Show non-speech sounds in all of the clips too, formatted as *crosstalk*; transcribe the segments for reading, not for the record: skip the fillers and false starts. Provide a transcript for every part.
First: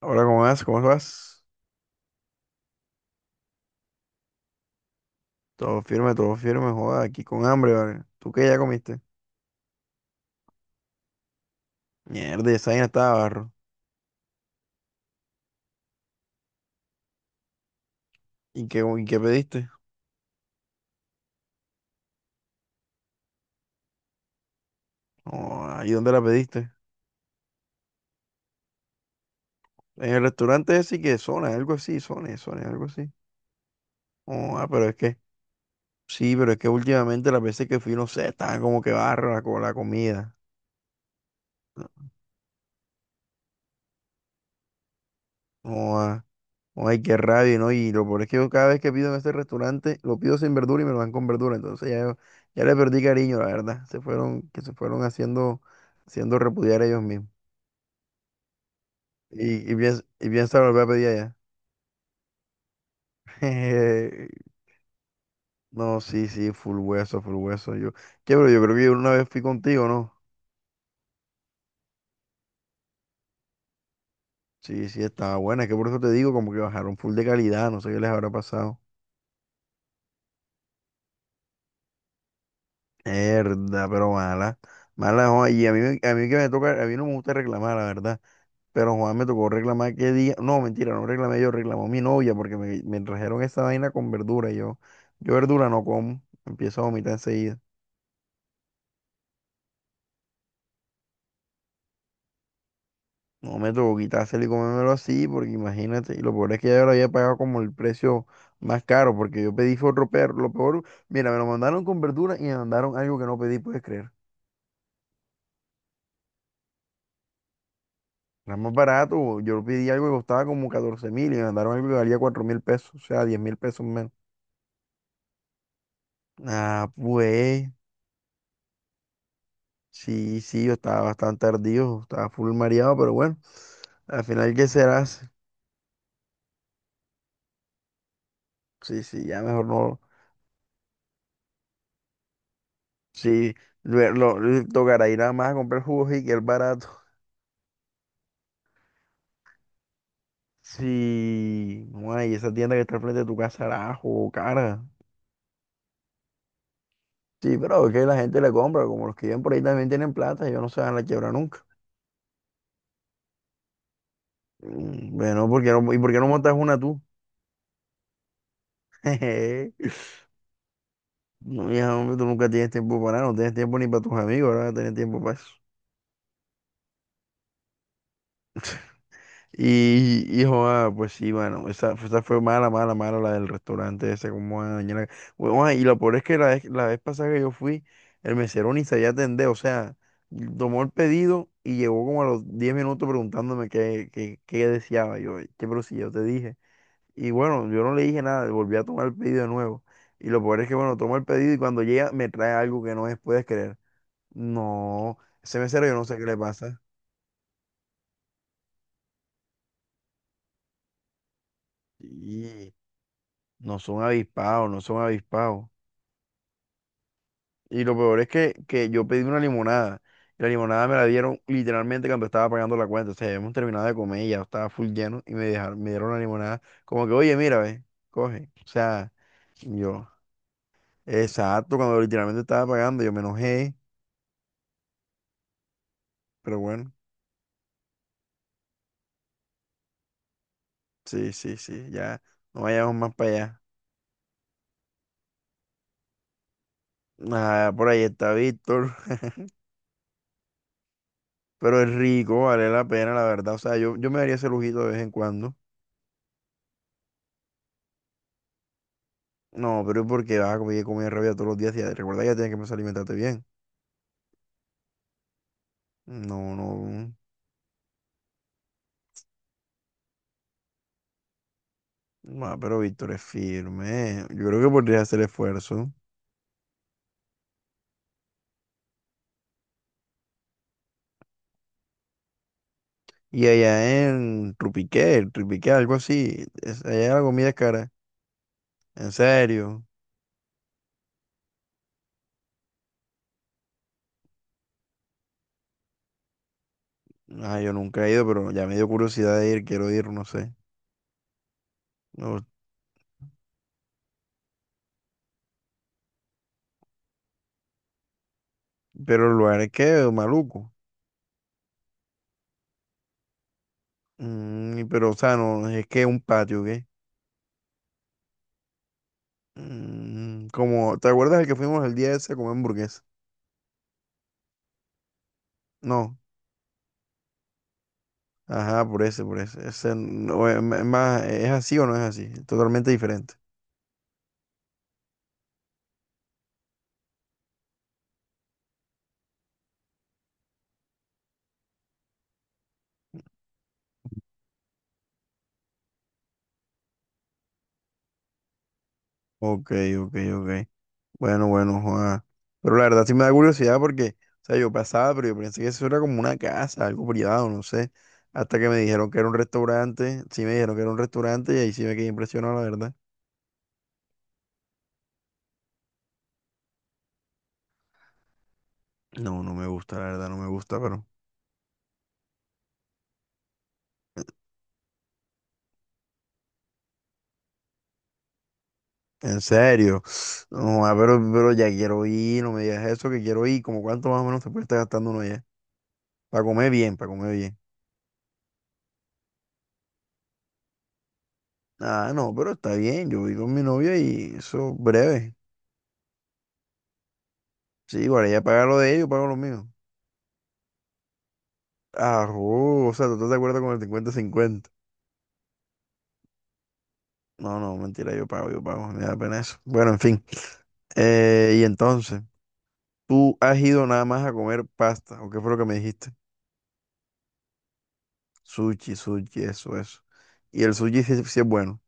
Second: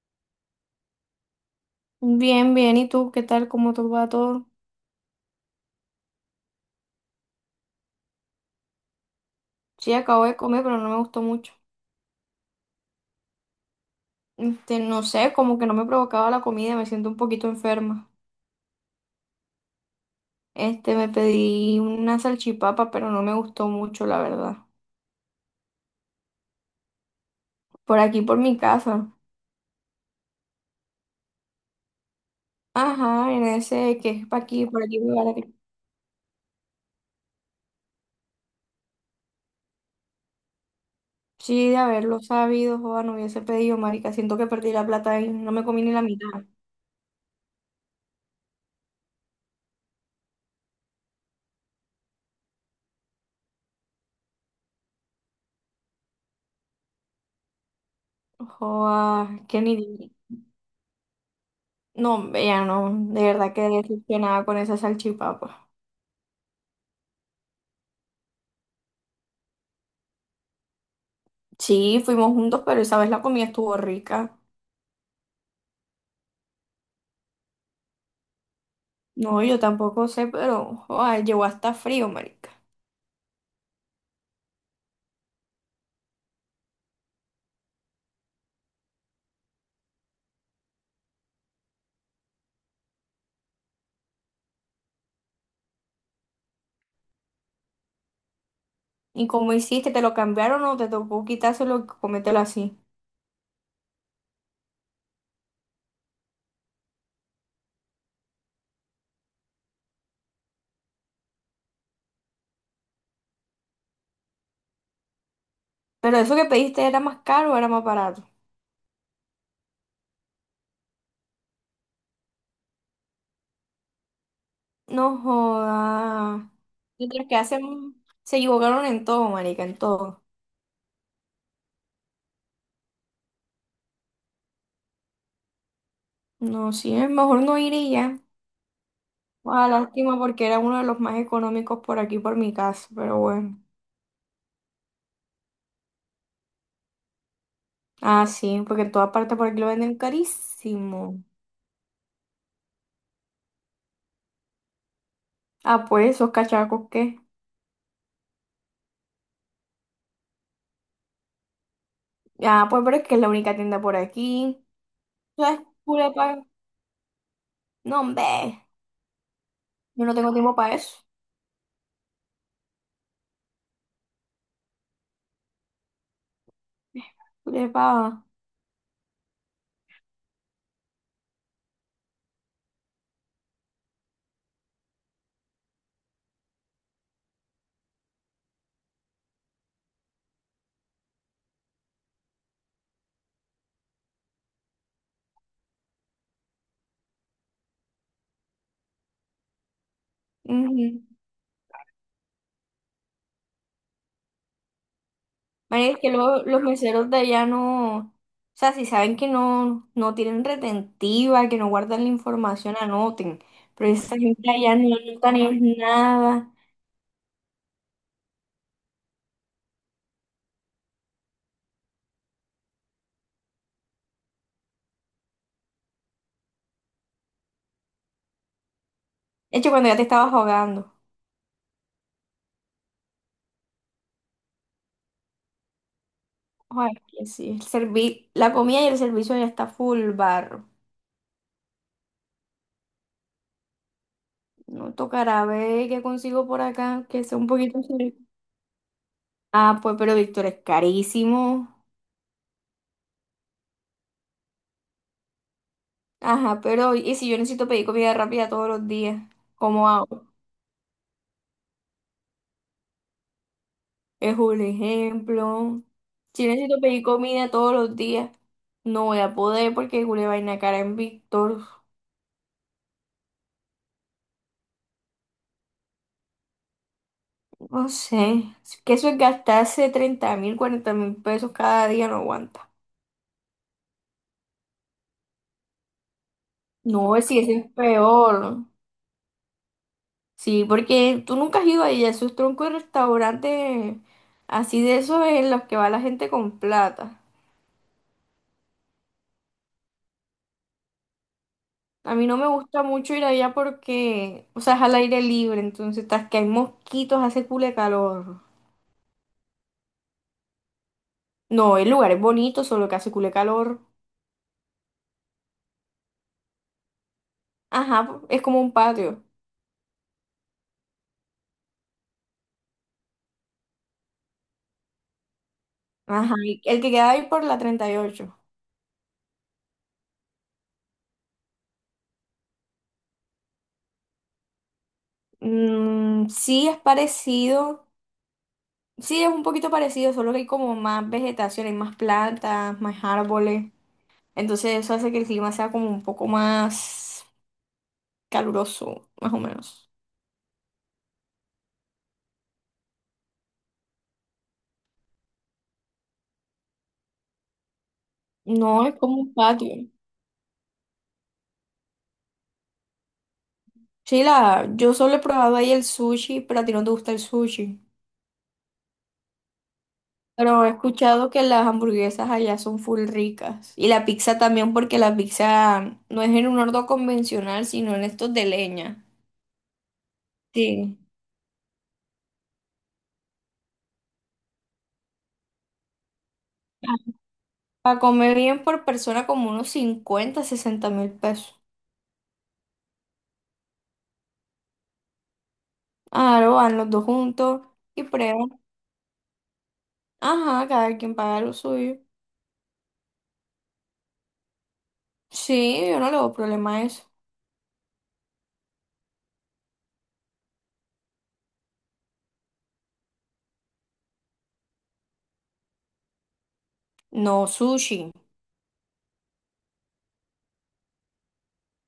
Ahora, ¿cómo vas? ¿Cómo vas? Bien, bien. ¿Y tú qué tal? ¿Cómo te va todo? Todo firme, joda, aquí con hambre, ¿vale? ¿Tú qué ya comiste? Sí, acabo de comer, pero no me gustó mucho. Mierda, esa vaina estaba barro. No sé, como que no me provocaba la comida, me siento un poquito enferma. ¿Y qué pediste? Me pedí una salchipapa, pero no me gustó mucho, la verdad. Oh, ¿ahí dónde la pediste? Por aquí, por mi casa. En el restaurante ese que Zona, algo así, Zona, algo así. Ajá, en ese que es pa' Oh, aquí, ah, por pero es aquí me que, vale. sí, pero es que últimamente las veces que fui, no sé, estaba como que barro la comida. Sí, de haberlo sabido, joda, no hubiese pedido, marica. Siento que perdí la plata y no me comí ni Oh, la ah. mitad. Ay, qué rabia, ¿no? Y lo peor es que yo cada vez que pido en este restaurante, lo pido sin verdura y me lo dan con verdura. Entonces ya, ya le perdí cariño, la verdad. Se fueron, que se fueron haciendo, haciendo repudiar ellos mismos. Joda, que Y, y, piens- ni... y piensa volver a pedir allá. No, ya no, de verdad que decepcionada *laughs* con esa salchipapa. No, sí, sí, full hueso, full hueso. Pero yo creo que yo una vez fui contigo, ¿no? Sí, fuimos juntos, pero esa vez la comida estuvo rica. Sí, sí, estaba buena. Es que por eso te digo, como que bajaron full de calidad, no sé qué les habrá pasado. No, yo tampoco sé, pero ay, llegó hasta frío, marica. Herda, pero mala. Mala, joa, y a mí que me toca, a mí no me gusta reclamar, la verdad. Pero Juan me tocó reclamar qué día. No, mentira, no reclamé yo, reclamó mi novia porque me trajeron esa vaina con verdura. Y yo verdura no como, empiezo a vomitar enseguida. ¿Y cómo hiciste? ¿Te lo cambiaron o te tocó quitárselo y comértelo así? No me tocó quitárselo y comérmelo así, porque imagínate. Y lo peor es que ya yo lo había pagado como el precio más caro, porque yo pedí fue otro perro. Lo peor, mira, me lo mandaron con verdura y me mandaron algo que no pedí, puedes creer. Pero eso que pediste ¿era más caro o era más barato? Era más barato, yo pedí algo que costaba como 14.000 y me mandaron algo que valía 4.000 pesos, o sea, 10.000 pesos menos. No joda. Ah, Mientras que pues. hacen, se equivocaron en todo, marica, en todo. Sí, sí, yo estaba bastante ardido, estaba full mareado, pero bueno, al final, ¿qué serás? No, sí, es mejor no ir y ya. Sí, sí, ya mejor Ah, no. lástima porque era uno de los más económicos por aquí, por mi casa, pero Sí, bueno. Tocará ir a más a comprar jugos y que es barato. Ah, sí, porque en todas partes por aquí lo venden carísimo. Sí, no, y esa tienda que está al frente de tu casa era jugo cara. Ah, pues, esos cachacos, ¿qué? Sí, pero es que la gente le compra, como los que viven por ahí también tienen plata, ellos no se van a la quiebra nunca. Ah, pues, pero es que es la única tienda por aquí. Bueno, ¿Sabes? ¿ por Pura qué no pa- montas una tú? No, hombre. *laughs* Jeje. Yo no tengo tiempo para eso. No, hija, hombre, tú nunca tienes tiempo para nada, no tienes tiempo ni para tus amigos, ahora vas a tener tiempo para eso. Pura pa- Y joda, pues sí, bueno, esa fue mala, mala, mala la del restaurante ese, como van a dañar la- Hue- joda, y lo peor es que la vez pasada que yo fui, el mesero ni sabía atender, o sea, tomó el pedido y llegó como a los 10 minutos preguntándome qué deseaba yo, qué pero si yo te dije. Y bueno, yo no le dije nada, volví a tomar el pedido de nuevo. Y lo peor es que, Ujú. bueno, tomo el pedido y cuando llega me trae algo que no es, puedes creer. No, ese mesero Marica, yo es no que sé qué le luego los pasa. meseros de allá no. O sea, si saben que no, no tienen retentiva, que no guardan la información, anoten. No Pero son esa gente avispados, allá no no son anotan es avispados. nada. Y lo peor es que yo pedí una limonada. Y la limonada me la dieron literalmente cuando estaba pagando la cuenta. O sea, hemos terminado de comer, y ya estaba full lleno y me dejaron, me dieron la limonada. Como que, oye, mira, ve, coge. O sea, De hecho, cuando ya te yo, estabas ahogando. exacto, cuando literalmente estaba pagando, yo me enojé. Pero Ay, bueno, que sí. El servi- la comida y el servicio ya está full bar. sí, sí, sí, ya no vayamos más para allá. No tocará ver qué consigo por acá, que sea un Nada, poquito. por ahí está Víctor. *laughs* Ah, pues, pero Víctor, es Pero carísimo. es rico, vale la pena, la verdad. O sea, yo me daría ese lujito de vez en cuando. Ajá, pero ¿y si yo necesito pedir comida rápida todos los días? No, ¿Cómo pero es hago? porque vas a comer, comer rabia todos los días y recuerda que ya tienes que empezar a alimentarte bien. Es un ejemplo. Si No, necesito pedir no. comida todos los días, no voy a poder porque una vaina cara en Víctor. No, pero Víctor es firme. Yo creo que podría hacer esfuerzo. No sé. Es que eso es gastarse 30.000, 40.000 pesos cada día, no aguanta. Y allá en Trupiqué, algo así, es- allá la No, si comida eso es es cara. peor. En serio. Sí, porque tú nunca has ido ahí a esos troncos de restaurantes así de esos en los que va la gente con plata. Ah, yo nunca he ido, pero ya me dio curiosidad de ir, quiero ir, no sé. A mí no No, me gusta mucho ir allá porque, o sea, es al aire libre, entonces tras que hay mosquitos, hace cule calor. pero el lugar es que maluco. No, el lugar es bonito, solo que hace cule calor. Mm, pero, o sea, no, es que es un patio, ¿qué? Ajá, es como un patio. Mm, como, ¿te acuerdas el que fuimos el día ese a comer hamburguesa? No. Ajá, y el que queda ahí por la 38. Ajá, por eso, por eso. Ese no es más, ¿es así o no es así? Totalmente diferente. Mm, sí es parecido, sí es un poquito parecido, solo que hay como más vegetación, hay más plantas, más árboles. Entonces eso hace que el clima sea como un poco más caluroso, más o Ok, menos. ok, ok. Bueno, bueno, Juan. Pero la verdad sí me da curiosidad porque, o sea, yo pasaba, pero yo pensé que eso era como una casa, algo privado, no sé. Hasta que me No, es dijeron como que era un un patio. restaurante. Sí me dijeron que era un restaurante y ahí sí me quedé impresionado, la verdad. Chila, yo solo he probado ahí el sushi, pero a ti no te gusta el sushi. No, no me gusta, la verdad, no me Pero he gusta, pero. escuchado que las hamburguesas allá son full ricas. Y la pizza también, porque la pizza no es en un horno convencional, sino en estos de leña. En serio. No, Juan, Sí. Pero ya quiero ir, no me digas eso, que quiero ir. ¿Como cuánto más o menos se puede estar gastando uno ya? Para comer bien, para comer bien. Para comer bien por persona como unos 50, 60.000 pesos. Ah, no, pero está bien, yo voy con mi novia y eso breve. Claro, van los dos juntos Sí, y igual ella prueban. paga lo de ellos, pago lo mío. Ajá, cada quien paga lo suyo. Ah, oh, o sea, ¿tú estás de acuerdo con el 50-50? Sí, yo no le veo problema a eso. No, no, mentira, yo pago, me da pena eso. Bueno, en fin. Y entonces, ¿tú has ido nada más a comer pasta? ¿O qué fue lo que me dijiste? No, sushi. Sushi, sushi, eso, eso. Y el sushi sí, sí es bueno.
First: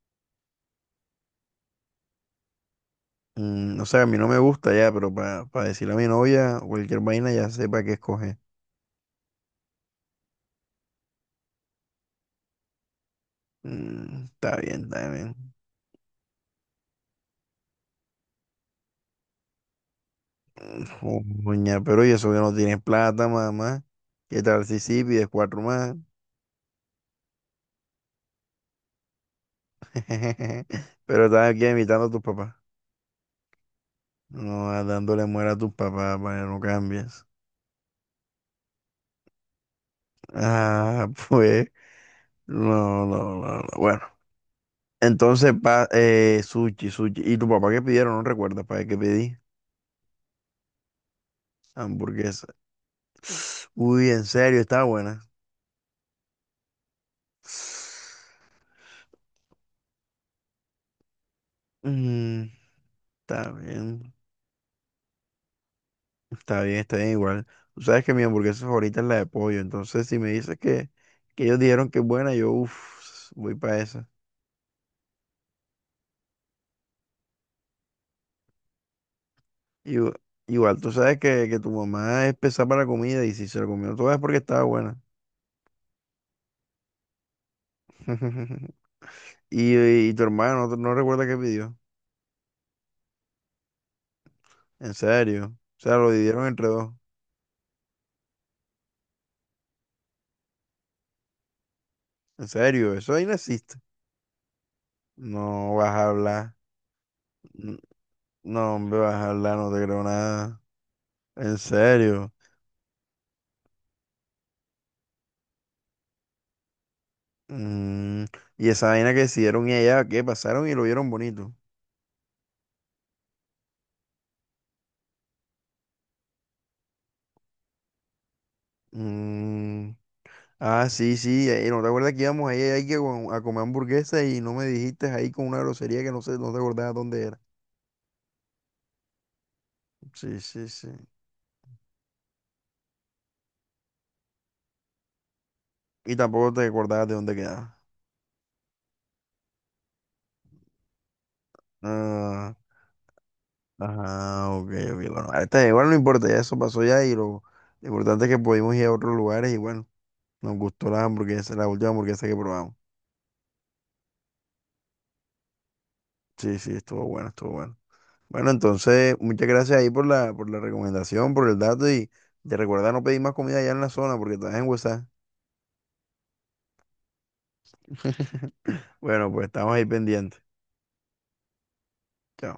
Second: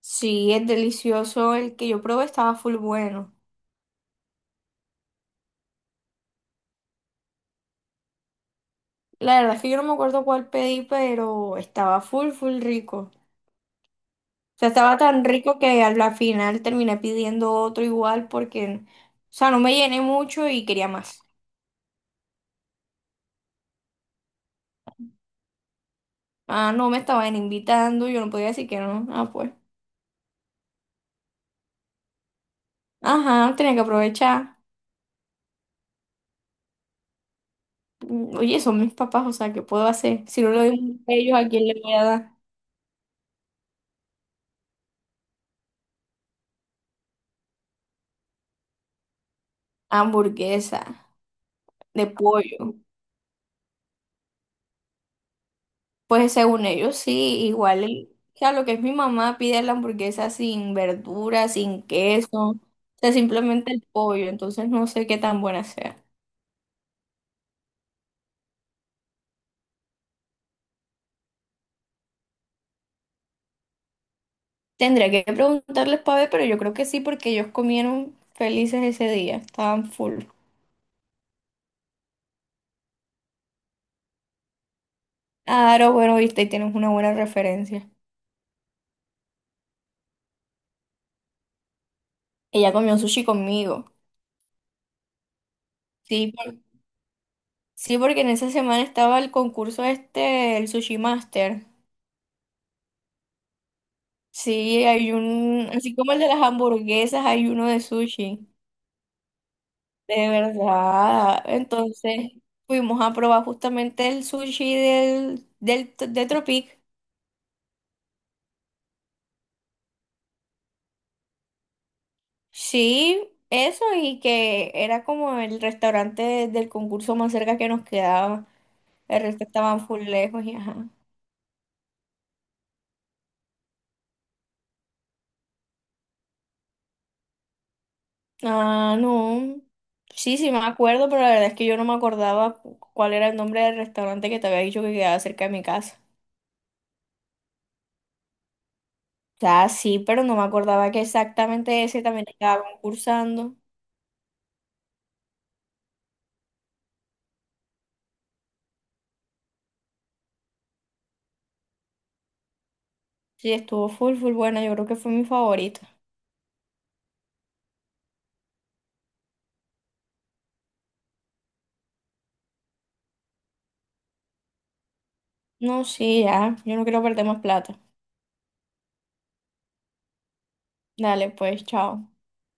Sí, es delicioso. El que yo probé estaba full bueno. Mm, o sea, a mí no me gusta ya, pero para decirle a mi novia o cualquier vaina ya sepa qué escoger. La verdad es que yo no me acuerdo cuál pedí, pero estaba full, full rico. Mm, está O sea, bien, estaba está tan bien. rico que al la final terminé pidiendo otro igual porque, o sea, no me llené mucho y quería más. Uña, pero y eso que no tienes plata, mamá. ¿Qué tal si sí pides cuatro más? Ah, no me estaban invitando, yo no podía decir que no. Ah, pues. *laughs* Pero estás aquí imitando a tus papás. Ajá, tenía que aprovechar. No, ah, dándole muera a tus papás para que no cambies. Mm, oye, son mis papás, o sea, ¿qué puedo hacer? Si no lo doy Ah, a *laughs* ellos, ¿a quién pues. le voy a dar? No, no, no, no. Bueno. Entonces, pa, sushi, sushi. ¿Y tu papá qué pidieron? No recuerdas para qué pedí. Hamburguesa de Hamburguesa. pollo. Uy, en serio, está buena. Pues según ellos sí, igual el- o sea, lo que es mi mamá pide la hamburguesa sin verduras, sin queso, Mm, o sea, está simplemente el bien. pollo, entonces no sé qué tan buena sea. Está bien, está bien igual. Tú sabes que mi hamburguesa favorita es la de pollo, entonces si me dices que ellos dijeron que es buena, yo uff, voy para esa. Tendría que preguntarles para ver, pero yo creo que sí, porque ellos comieron felices ese día, estaban Igu- full. Igual, tú sabes que tu mamá es pesada para la comida y si se la comió toda es porque estaba buena. Claro, bueno, viste, y tienes una buena referencia. *laughs* Y tu hermano no recuerda qué pidió. Ella comió sushi conmigo. En serio. O sea, lo Sí, dividieron por- entre dos. sí, porque en esa semana estaba el concurso este, el Sushi Master. En serio, eso ahí no existe. Sí, hay un, No vas así a como el de las hablar. hamburguesas, hay uno N- de sushi. No, hombre, vas a hablar, no te creo De nada. verdad. En Entonces serio. fuimos a probar justamente el sushi de Tropic. Mm, y esa vaina que decidieron y allá, qué pasaron y lo vieron bonito. Sí, eso y que era como el restaurante del concurso más cerca que nos quedaba. El resto estaban Mm, full lejos y ah, ajá. sí, sí, ¿no te acuerdas que íbamos ahí que a comer hamburguesa y no me dijiste ahí con una grosería que no sé, no te acordabas dónde era? Ah, no. Sí, Sí, sí me sí, sí. acuerdo, pero la verdad es que yo no me acordaba cu- cuál era el nombre del restaurante que te había dicho que quedaba cerca de mi casa. Y tampoco te acordabas de dónde quedaba. O sea, sí, pero no me acordaba que exactamente ese también Ah, estaba concursando. ajá, ok, ok, bueno, ahorita igual no importa, ya eso pasó ya y lo importante es que pudimos ir a otros lugares y bueno, nos gustó la hamburguesa, la última hamburguesa que probamos. Sí, estuvo full, full buena. Yo creo que fue mi favorito. Sí, sí, estuvo bueno, estuvo bueno. Bueno, entonces, muchas gracias ahí por la recomendación, por el dato y te recuerda no pedir más comida allá en la zona porque estás en WhatsApp. No, sí, ya. Yo no quiero perder más plata. *laughs* Bueno, pues estamos ahí pendientes. Dale, pues, chao. Chao.